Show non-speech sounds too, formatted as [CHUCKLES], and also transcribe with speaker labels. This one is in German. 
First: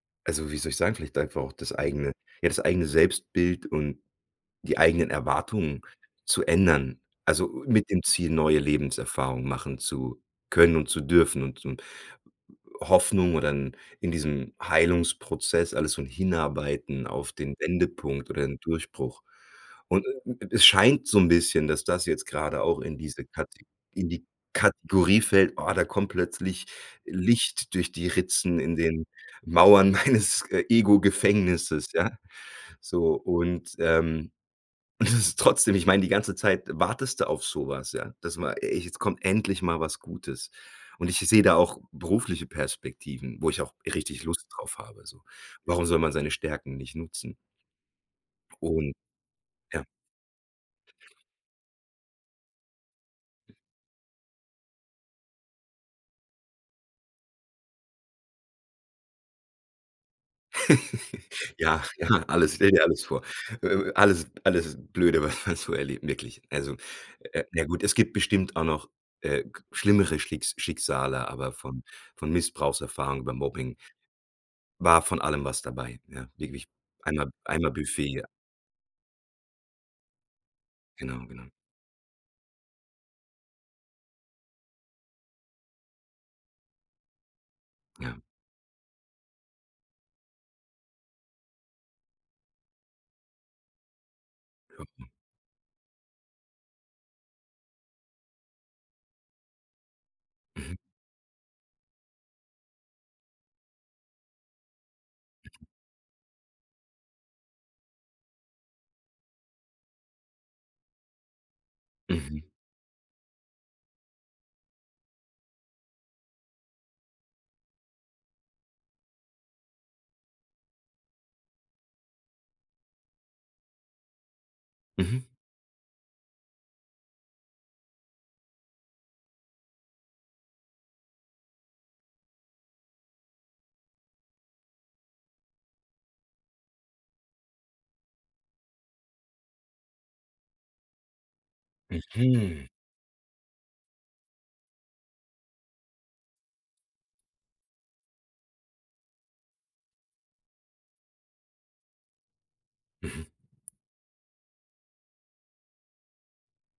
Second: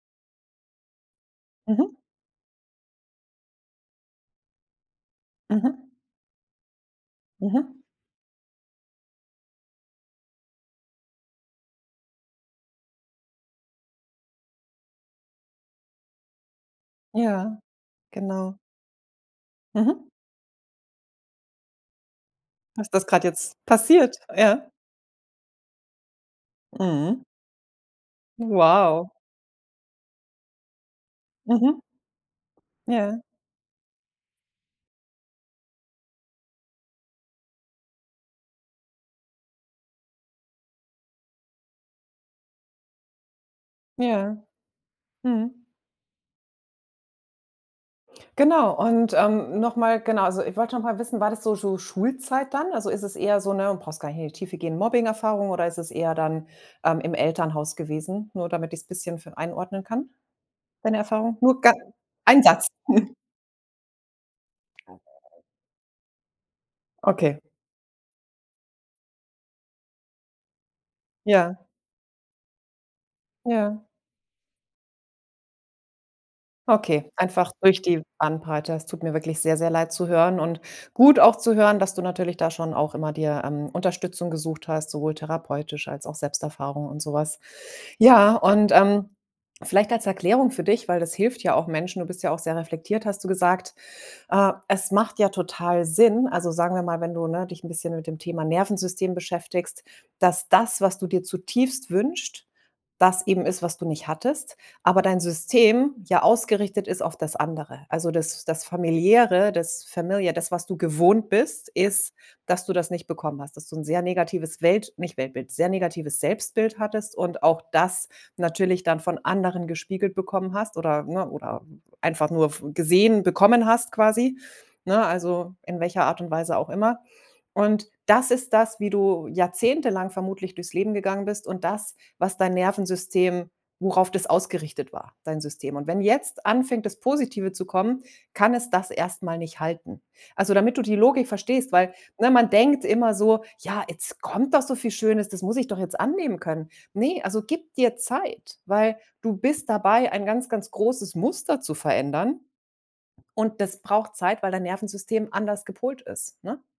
Speaker 1: Also, wie soll ich sagen, vielleicht einfach auch das
Speaker 2: Mhm.
Speaker 1: eigene ja, das eigene Selbstbild und die eigenen Erwartungen
Speaker 2: Mhm.
Speaker 1: zu ändern, also,
Speaker 2: Mhm.
Speaker 1: mit dem Ziel, neue Lebenserfahrungen machen zu können und zu dürfen und und Hoffnung oder in in diesem Heilungsprozess alles so hinarbeiten auf den
Speaker 2: Ja,
Speaker 1: Wendepunkt oder
Speaker 2: genau.
Speaker 1: den Durchbruch.
Speaker 2: Mhm.
Speaker 1: Und d es scheint so 'n bisschen, dass das jetzt gerade auch
Speaker 2: Dass
Speaker 1: in
Speaker 2: das
Speaker 1: diese
Speaker 2: gerade jetzt
Speaker 1: Kateg in
Speaker 2: passiert?
Speaker 1: die
Speaker 2: Ja.
Speaker 1: Kategorie fällt, „Oh, da kommt plötzlich
Speaker 2: Mhm.
Speaker 1: Licht durch die Ritzen in den
Speaker 2: Wow.
Speaker 1: Mauern meines, äh,
Speaker 2: Mhm.
Speaker 1: Ego-Gefängnisses“, ja? So,
Speaker 2: Ja.
Speaker 1: und ähm, und das ist trotzdem ich meine, die ganze Zeit wartest du auf so was, ja. Das war „E ey, jetzt kommt endlich mal was Gutes.“ Und i ich sehe da auch berufliche Perspektiven, wo ich auch richtig
Speaker 2: Ja.
Speaker 1: Lust drauf habe, so.
Speaker 2: Mhm.
Speaker 1: Warum soll man seine Stärken nicht nutzen?
Speaker 2: Genau
Speaker 1: Und
Speaker 2: und ähm, noch
Speaker 1: ja.
Speaker 2: mal genau. Also, ich wollte noch mal wissen, war das so so Schulzeit dann? Also, ist es eher so 'ne- du brauchst gar nicht in die Tiefe gehen- Mobbing-Erfahrung oder ist es eher dann, ähm, im Elternhaus gewesen, nur damit ich's bisschen f einordnen kann, deine Erfahrung?
Speaker 1: [LAUGHS]
Speaker 2: Nur ga
Speaker 1: Ja, ja,
Speaker 2: ein
Speaker 1: alles,
Speaker 2: Satz.
Speaker 1: stell dir alles
Speaker 2: [CHUCKLES]
Speaker 1: vor. Äh, äh, alles alles
Speaker 2: Oh,
Speaker 1: blöde,
Speaker 2: wow.
Speaker 1: was man so erlebt. Wirklich. Also,
Speaker 2: Okay.
Speaker 1: äh, na gut, es gibt bestimmt auch noch, äh, g schlimmere Schlicks Schicksale, aber
Speaker 2: Ja.
Speaker 1: von von Missbrauchserfahrung über Mobbing
Speaker 2: Ja.
Speaker 1: war von allem was dabei, ja. Wirklich
Speaker 2: Okay,
Speaker 1: einmal
Speaker 2: einfach
Speaker 1: einmal
Speaker 2: durch die
Speaker 1: Buffet, ja.
Speaker 2: Bandbreite. Es tut mir wirklich sehr, sehr leid zu hören und gut
Speaker 1: Genau,
Speaker 2: auch
Speaker 1: genau.
Speaker 2: zu hören, dass du natürlich da schon auch immer dir, ähm, Unterstützung gesucht hast, sowohl therapeutisch als auch Selbsterfahrung und so was.
Speaker 1: Ja.
Speaker 2: Ja, und, ähm, vielleicht als Erklärung für dich, weil das hilft ja auch Menschen, du bist ja auch sehr reflektiert, hast du gesagt. Ah,
Speaker 1: Ja.
Speaker 2: es
Speaker 1: Hm.
Speaker 2: macht ja total Sinn, also, sagen wir mal, wenn du, ne, dich 'n bisschen mit dem Thema Nervensystem beschäftigst, dass
Speaker 1: Mhm.
Speaker 2: das, was du dir zutiefst wünscht, das eben ist, was du nicht hattest, aber dein
Speaker 1: Mhm.
Speaker 2: System ja ausgerichtet ist auf das andere. Also, das das Familiäre, das familiar, das, was du gewohnt bist, ist,
Speaker 1: Mhm.
Speaker 2: dass du das nicht bekommen hast, dass du 'n sehr negatives Welt nicht Weltbild, sehr negatives Selbstbild hattest und auch das natürlich dann von anderen gespiegelt bekommen hast oder ne, oder, äh, einfach nur f gesehen bekommen hast quasi, ne?
Speaker 1: Mhm.
Speaker 2: Also, in welcher Art und Weise auch immer. Und das ist das, wie du jahrzehntelang vermutlich durchs Leben gegangen bist und das, was dein Nervensystem worauf das ausgerichtet war, dein System. Und wenn jetzt anfängt, das Positive zu kommen, kann es das erst mal nicht halten. Also, damit du die Logik verstehst, weil, ne, man
Speaker 1: Mhm.
Speaker 2: denkt immer so: „Ja, jetzt kommt doch so viel Schönes, das muss ich doch jetzt annehmen können.“ Ne, also, gib dir Zeit. Weil du bist dabei, ein ganz, ganz großes Muster zu verändern.
Speaker 1: Mhm.
Speaker 2: Und das braucht Zeit, weil dein Nervensystem anders gepolt ist, ne?